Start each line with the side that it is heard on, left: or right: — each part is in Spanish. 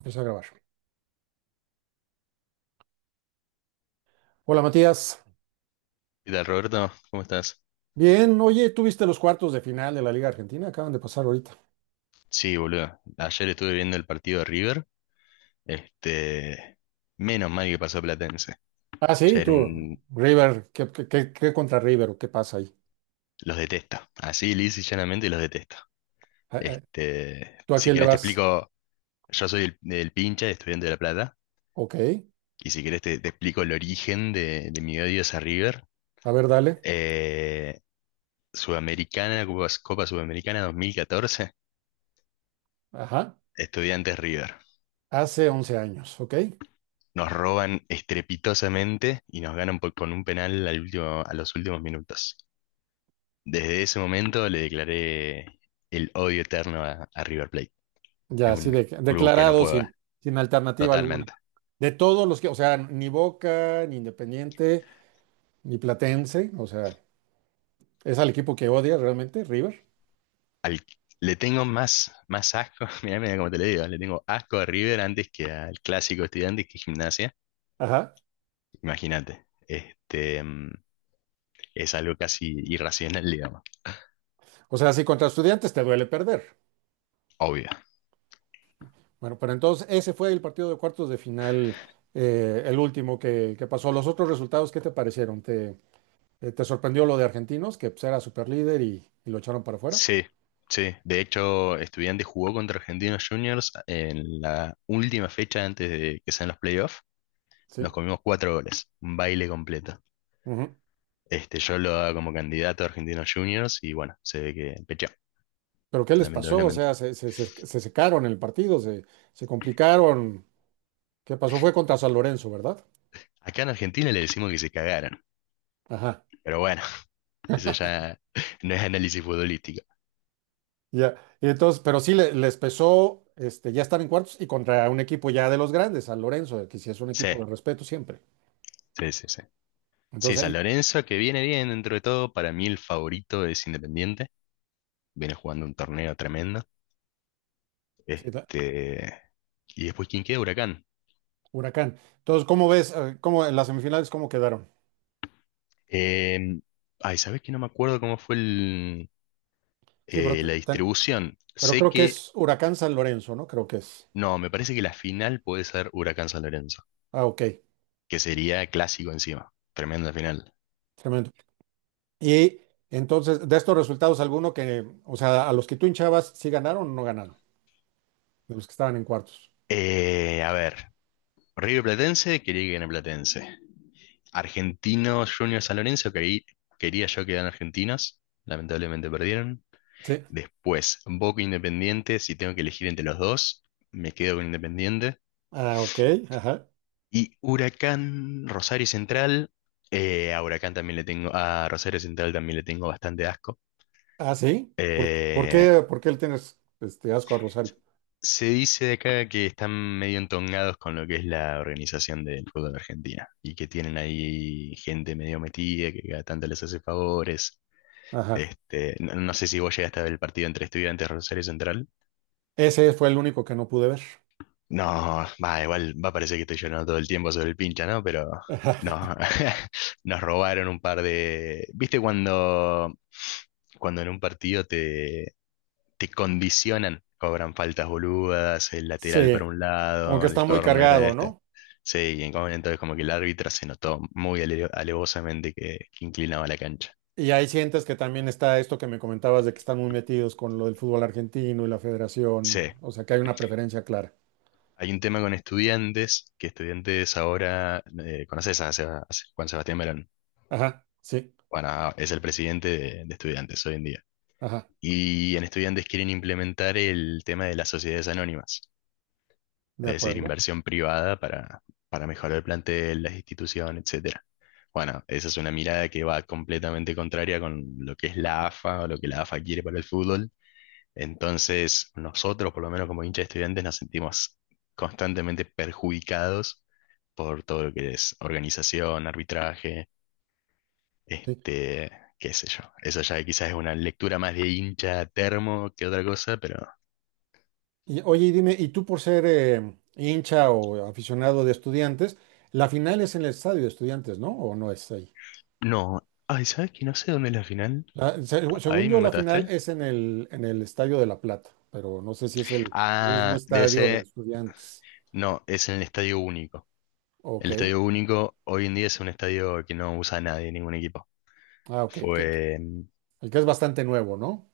right: Empieza a grabar. Hola Matías.
left: ¿Qué tal, Roberto? ¿Cómo estás?
right: Bien, oye, ¿tú viste los cuartos de final de la Liga Argentina? Acaban de pasar ahorita.
left: Sí, boludo. Ayer estuve viendo el partido de River. Este, Menos mal que pasó Platense.
right: Ah,
left: Ya
right: sí,
left: era
right: tú,
left: un...
right: River, ¿qué contra River o qué pasa ahí?
left: Los detesto. Así, lisa y llanamente los detesto.
right: Ah, ah,
left: Este,
right: ¿tú a
left: si
right: quién le
left: querés te
right: vas?
left: explico, yo soy el pincha, estudiante de La Plata.
right: Ok,
left: Y si querés te explico el origen de mi odio hacia River.
right: a ver, dale.
left: Eh, Sudamericana, Copa Sudamericana 2014,
right: Ajá,
left: Estudiantes River.
right: hace 11 años, ok.
left: Nos roban estrepitosamente y nos ganan con un penal al último, a los últimos minutos. Desde ese momento le declaré el odio eterno a River Plate.
right: Ya,
left: Es
right: así
left: un
right: de,
left: club que no
right: declarado
left: puedo ver,
right: sin alternativa alguna.
left: totalmente.
right: De todos los que, o sea, ni Boca, ni Independiente, ni Platense, o sea, es al equipo que odias realmente, River.
left: Al- le tengo más asco, mirá cómo te lo digo, le tengo asco a River antes que al clásico estudiante que Gimnasia.
right: Ajá.
left: Imagínate, es algo casi irracional, digamos,
right: O sea, si contra Estudiantes te duele perder.
left: obvio.
right: Bueno, pero entonces ese fue el partido de cuartos de final, el último que pasó. ¿Los otros resultados qué te parecieron? ¿Te sorprendió lo de Argentinos, que pues, era superlíder y lo echaron para afuera?
left: Sí, sí. De hecho, Estudiantes jugó contra Argentinos Juniors en la última fecha antes de que sean los playoffs. Nos
right: Sí.
left: comimos cuatro goles, un baile completo.
right: Ujú.
left: Yo lo daba como candidato a Argentinos Juniors y bueno, se ve que pecheó,
right: ¿Pero qué les pasó? O
left: lamentablemente.
right: sea, se secaron el partido, se complicaron. ¿Qué pasó? Fue contra San Lorenzo, ¿verdad?
left: Acá en Argentina le decimos que se cagaron,
right: Ajá.
left: pero bueno, eso ya no es análisis futbolístico.
right: Ya. Y entonces, pero sí les pesó ya estar en cuartos y contra un equipo ya de los grandes, San Lorenzo, que sí es un
left: Sí,
right: equipo de respeto siempre.
left: sí, sí, sí. Sí,
right: Entonces
left: San
right: ahí.
left: Lorenzo, que viene bien dentro de todo, para mí el favorito es Independiente, viene jugando un torneo tremendo.
right: Sí,
left: Este, Y después, ¿quién queda? Huracán.
right: Huracán. Entonces, ¿cómo ves? ¿Cómo en las semifinales cómo quedaron?
left: Eh, ay, ¿sabés que no me acuerdo cómo fue
right: Sí, pero,
left: la distribución?
right: pero
left: Sé
right: creo que
left: que,
right: es Huracán San Lorenzo, ¿no? Creo que es.
left: no, me parece que la final puede ser Huracán San Lorenzo,
right: Ah, ok.
left: que sería clásico encima. Tremenda final.
right: Tremendo. Y entonces, de estos resultados, alguno que, o sea, a los que tú hinchabas, ¿sí ganaron o no ganaron? De los que estaban en cuartos.
left: A ver, River Platense, quería que gane Platense. Argentino Junior San Lorenzo, que ahí quería yo que eran argentinas. Lamentablemente perdieron.
right: Sí.
left: Después, Boca Independiente, si tengo que elegir entre los dos, me quedo con Independiente.
right: Ah, ok. Ajá.
left: Y Huracán, Rosario Central, a Huracán también le tengo, a Rosario Central también le tengo bastante asco.
right: Ah, sí. ¿Por, por
left: Eh,
right: qué, por qué le tienes este asco a Rosario?
left: se dice de acá que están medio entongados con lo que es la organización del fútbol argentino y que tienen ahí gente medio metida que cada tanto les hace favores.
right: Ajá.
left: No, no sé si vos llegaste a ver el partido entre Estudiantes y Rosario Central.
right: Ese fue el único que no pude ver.
left: No, va, igual va a parecer que estoy llorando todo el tiempo sobre el pincha, ¿no? Pero
right: Ajá.
left: no, nos robaron un par de... ¿Viste cuando en un partido te condicionan? Cobran faltas boludas, el lateral para
right: Sí.
left: un
right: Como que
left: lado,
right: está
left: el
right: muy
left: córner,
right: cargado,
left: esta.
right: ¿no?
left: Sí, y entonces como que el árbitro se notó muy alevosamente que inclinaba la cancha.
right: Y ahí sientes que también está esto que me comentabas de que están muy metidos con lo del fútbol argentino y la federación,
left: Sí,
right: o sea, que hay una preferencia clara.
left: hay un tema con estudiantes, que estudiantes ahora, ¿conoces a a Juan Sebastián Verón?
right: Ajá, sí,
left: Bueno, es el presidente de estudiantes hoy en día.
right: ajá,
left: Y en estudiantes quieren implementar el tema de las sociedades anónimas,
right: de
left: es decir,
right: acuerdo.
left: inversión privada para mejorar el plantel, la institución, etcétera. Bueno, esa es una mirada que va completamente contraria con lo que es la AFA o lo que la AFA quiere para el fútbol. Entonces, nosotros, por lo menos como hinchas de estudiantes, nos sentimos constantemente perjudicados por todo lo que es organización, arbitraje,
right: Sí.
left: este, qué sé yo. Eso ya quizás es una lectura más de hincha termo que otra cosa, pero
right: Y oye, y dime, ¿y tú por ser hincha o aficionado de estudiantes, la final es en el estadio de estudiantes, ¿no? ¿O no es ahí?
left: no. Ay, ¿sabes que no sé dónde es la final?
right: Según
left: Ahí me
right: yo, la final
left: mataste.
right: es en el Estadio de La Plata, pero no sé si es el mismo
left: Ah, debe
right: estadio de
left: ser.
right: estudiantes.
left: No, es en el Estadio Único.
right: Ok,
left: El Estadio Único hoy en día es un estadio que no usa nadie, ningún equipo.
right: ah, ok,
left: Fue.
right: el que es bastante nuevo, ¿no?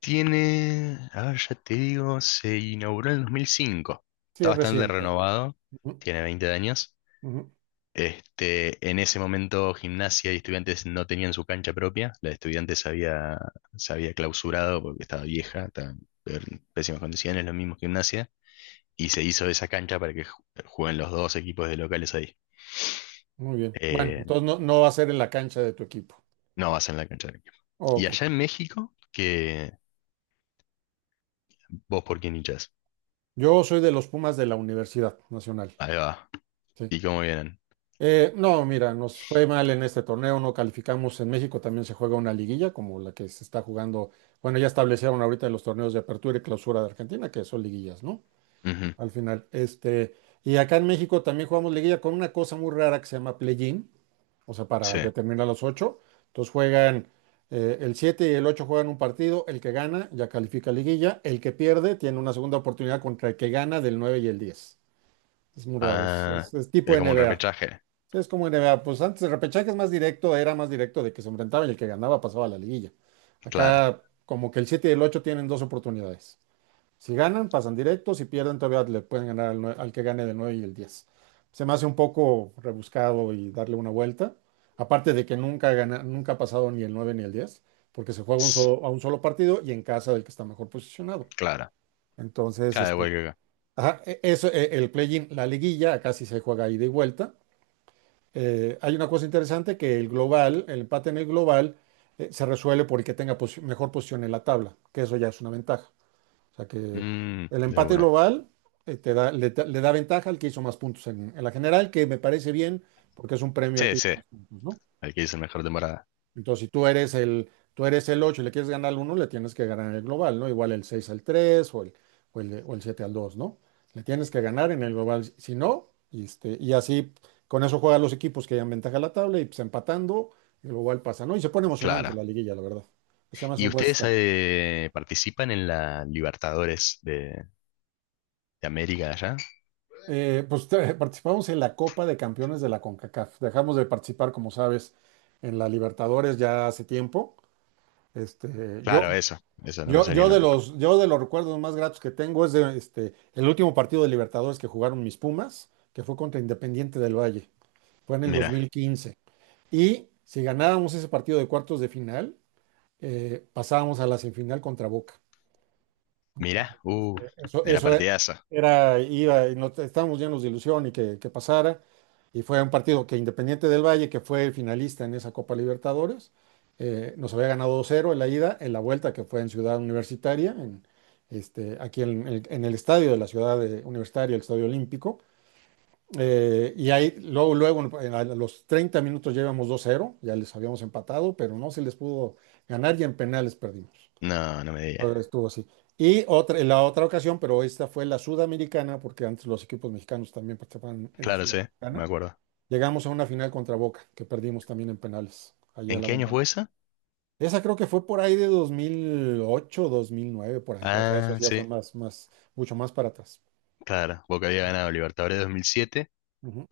left: Tiene. A ver, ya te digo, se inauguró en el 2005.
right: Sí,
left: Está
right: es
left: bastante
right: reciente.
left: renovado,
right: Ujú,
left: tiene 20 años.
right: ujú.
left: En ese momento Gimnasia y Estudiantes no tenían su cancha propia, la de Estudiantes se había clausurado porque estaba vieja, estaba en pésimas condiciones, lo mismo Gimnasia, y se hizo esa cancha para que jueguen los dos equipos de locales ahí.
right: Muy bien. Bueno,
left: Eh,
right: entonces no va a ser en la cancha de tu equipo.
left: no vas en la cancha del equipo. Y
right: Ok.
left: allá en México, que vos por quién hinchás.
right: Yo soy de los Pumas de la Universidad Nacional.
left: Ahí va.
right: Sí.
left: ¿Y cómo vienen?
right: No, mira, nos fue mal en este torneo, no calificamos. En México también se juega una liguilla como la que se está jugando. Bueno, ya establecieron ahorita en los torneos de apertura y clausura de Argentina, que son liguillas, ¿no?
left: Ujú,
right: Al final. Y acá en México también jugamos liguilla con una cosa muy rara que se llama play-in, o sea, para
left: sí.
right: determinar los ocho. Entonces juegan el 7 y el 8 juegan un partido, el que gana ya califica a liguilla, el que pierde tiene una segunda oportunidad contra el que gana del 9 y el 10. Es muy raro, es,
left: Ah,
right: es- es tipo
left: es como un
right: NBA.
left: repechaje.
right: Sí, es como NBA, pues antes el repechaje es más directo, era más directo de que se enfrentaban y el que ganaba pasaba a la liguilla.
left: Clara.
right: Acá como que el 7 y el 8 tienen dos oportunidades. Si ganan, pasan directos. Si pierden, todavía le pueden ganar al que gane del 9 y el 10. Se me hace un poco rebuscado y darle una vuelta. Aparte de que nunca, nunca ha pasado ni el 9 ni el 10, porque se juega un
left: Tss,
right: a un solo partido y en casa del que está mejor posicionado.
left: Clara.
right: Entonces,
left: Claro, igual que acá.
right: ajá, eso, el play-in, la liguilla, acá casi se juega ida y vuelta. Hay una cosa interesante que el global, el empate en el global, se resuelve por el que tenga mejor posición en la tabla, que eso ya es una ventaja. O sea que
left: Mm,
right: el
left: de
right: empate
left: una.
right: global te da, le, da le da ventaja al que hizo más puntos en la general, que me parece bien porque es un premio al
left: Sí,
right: que hizo
left: sí.
right: más puntos, ¿no?
left: Al que hizo la mejor temporada.
right: Entonces, si tú eres tú eres el 8 y le quieres ganar al uno le tienes que ganar el global, ¿no? Igual el 6 al 3 o el 7 al dos, ¿no? Le tienes que ganar en el global, si no, y así con eso juegan los equipos que dan ventaja a la tabla y pues empatando, el global pasa, ¿no? Y se pone emocionante
left: Claro.
right: la liguilla, la verdad. Se llama
left: ¿Y
right: un buen
left: ustedes
right: sistema.
left: participan en la Libertadores de América allá?
right: Pues participamos en la Copa de Campeones de la CONCACAF. Dejamos de participar, como sabes, en la Libertadores ya hace tiempo. Este,
left: Claro,
right: yo,
left: eso. Eso no me
right: yo,
left: salía en
right: yo
left: la...
right: de los, yo de los recuerdos más gratos que tengo es de, el último partido de Libertadores que jugaron mis Pumas, que fue contra Independiente del Valle. Fue en el
left: Mirá,
right: 2015. Y si ganábamos ese partido de cuartos de final, pasábamos a la semifinal contra Boca.
left: mirá. Uh,
right: Eso,
left: era
right: eso
left: partidazo.
right: era, iba, y no, estábamos llenos de ilusión y que pasara. Y fue un partido que Independiente del Valle, que fue finalista en esa Copa Libertadores, nos había ganado 2-0 en la ida, en la vuelta que fue en Ciudad Universitaria, aquí en el estadio de la Ciudad Universitaria, el Estadio Olímpico. Y ahí, luego, luego, a los 30 minutos ya íbamos 2-0, ya les habíamos empatado, pero no se les pudo ganar y en penales perdimos.
left: No, no me digas.
right: Todo estuvo así. Y otra, en la otra ocasión, pero esta fue la Sudamericana, porque antes los equipos mexicanos también participaban en la
left: Claro, sí, me
right: Sudamericana.
left: acuerdo.
right: Llegamos a una final contra Boca, que perdimos también en penales, allá
left: ¿En
right: en la
left: qué año fue
right: Bombonera.
left: eso?
right: Esa creo que fue por ahí de dos mil ocho 2009 por ahí. O sea, eso
left: Ah,
right: ya
left: sí,
right: fue mucho más para atrás.
left: claro. Boca había ganado Libertadores 2007
right: Ujú.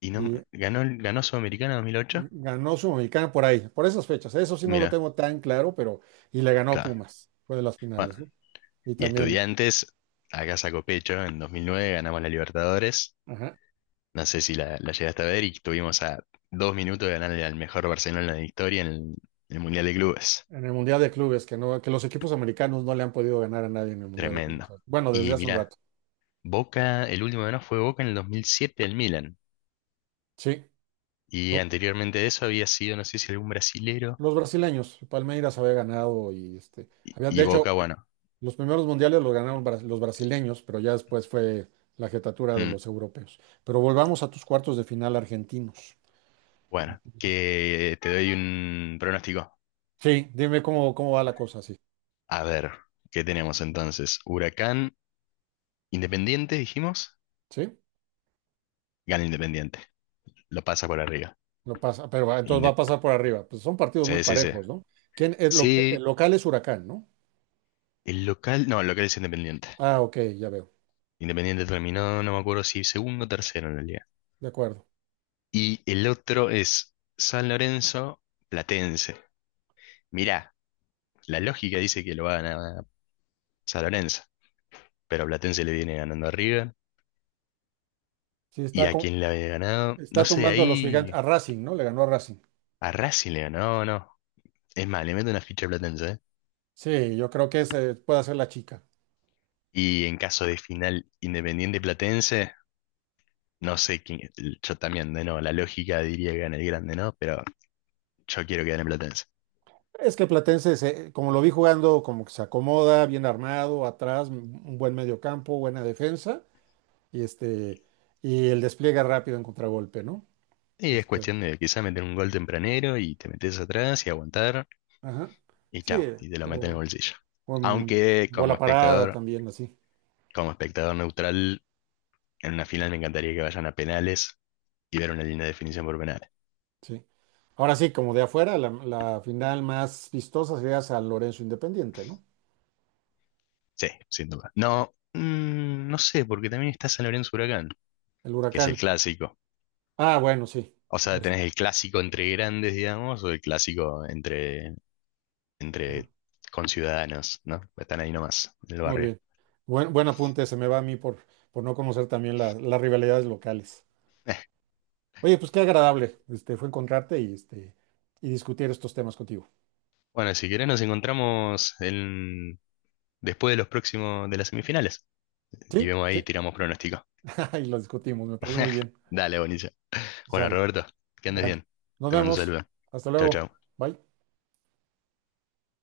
left: y no
right: Y
left: ganó, ganó Sudamericana 2008.
right: ganó Sudamericana por ahí, por esas fechas. Eso sí no lo
left: Mirá,
right: tengo tan claro, pero y le ganó a
left: claro.
right: Pumas. Fue de las
left: Bueno,
right: finales, ¿no? Y
left: y
right: también,
left: Estudiantes, acá sacó pecho, en 2009 ganamos la Libertadores.
right: ajá.
left: No sé si la llegaste a ver y estuvimos a 2 minutos de ganarle al mejor Barcelona de la historia en el Mundial de Clubes.
right: En el Mundial de Clubes, que no, que los equipos americanos no le han podido ganar a nadie en el Mundial de Clubes.
left: Tremendo.
right: Bueno, desde
left: Y
right: hace un
left: mirá,
right: rato.
left: Boca, el último ganó fue Boca en el 2007 el Milan.
right: Sí.
left: Y
right: Lo-
left: anteriormente de eso había sido, no sé si algún brasilero.
right: Los brasileños, Palmeiras había ganado y
left: Y,
right: había, de
left: y
right: hecho,
left: Boca, bueno.
right: los primeros mundiales los ganaron los brasileños, pero ya después fue la jetatura de
left: mm,
right: los europeos. Pero volvamos a tus cuartos de final argentinos.
left: bueno,
right: Entonces,
left: que te doy un pronóstico.
right: sí, dime cómo va la cosa, sí.
left: A ver, ¿qué tenemos entonces? Huracán, Independiente, dijimos.
right: Sí,
left: Gana Independiente. Lo pasa por arriba.
right: lo pasa, pero entonces va
left: Inde-
right: a pasar por arriba. Pues son partidos muy
left: sí, sí, sí.
right: parejos, ¿no? ¿Quién,
left: Sí,
right: el local es Huracán, ¿no?
left: el local, no, el local es Independiente.
right: Ah, ok, ya veo.
left: Independiente terminó, no me acuerdo si segundo o tercero en la liga.
right: De acuerdo.
left: Y el otro es San Lorenzo Platense. Mirá, la lógica dice que lo va a ganar San Lorenzo, pero Platense le viene ganando a River.
right: Sí,
left: ¿Y a quién le había ganado? No
right: está
left: sé,
right: tumbando a los gigantes,
left: ahí
right: a Racing, ¿no? Le ganó a Racing.
left: a Racing le ganó, no, no. Es más, le meto una ficha a Platense, ¿eh?
right: Sí, yo creo que ese puede ser la chica.
left: Y en caso de final Independiente Platense, no sé quién, yo también, de no, la lógica diría que gana el grande, ¿no? Pero yo quiero que gane Platense.
right: Es que Platense, como lo vi jugando, como que se acomoda, bien armado, atrás, un buen mediocampo, buena defensa, y este, y el despliegue rápido en contragolpe, ¿no?
left: Y es
right: Este,
left: cuestión de quizá meter un gol tempranero y te metes atrás y aguantar
right: ajá.
left: y
right: Sí,
left: chao, y te lo meten en el
right: o
left: bolsillo.
right: con
left: Aunque
right: bola parada también, así,
left: como espectador neutral, en una final me encantaría que vayan a penales y ver una linda definición por penales.
right: sí. Ahora sí, como de afuera, la final más vistosa sería San Lorenzo Independiente, ¿no?
left: Sí, sin duda. No, no sé, porque también está San Lorenzo Huracán,
right: El
left: que es el
right: Huracán.
left: clásico.
right: Ah, bueno, sí.
left: O sea, tenés el clásico entre grandes, digamos, o el clásico entre,
right: Ajá.
left: entre conciudadanos, ¿no? Están ahí nomás, en el
right: Muy
left: barrio.
right: bien. Buen apunte, se me va a mí por no conocer también las rivalidades locales. Oye, pues qué agradable, fue encontrarte y discutir estos temas contigo.
left: Bueno, si querés nos encontramos en después de los próximos de las semifinales. Y
right: Sí,
left: vemos ahí,
right: sí,
left: tiramos pronóstico.
right: y los discutimos, me parece muy bien.
left: Dale, buenísimo. Bueno,
right: Sale.
left: Roberto, que andes
right: Bueno,
left: bien.
right: nos
left: Te mando un
right: vemos.
left: saludo.
right: Hasta
left: Chau,
right: luego.
left: chau.
right: Bye.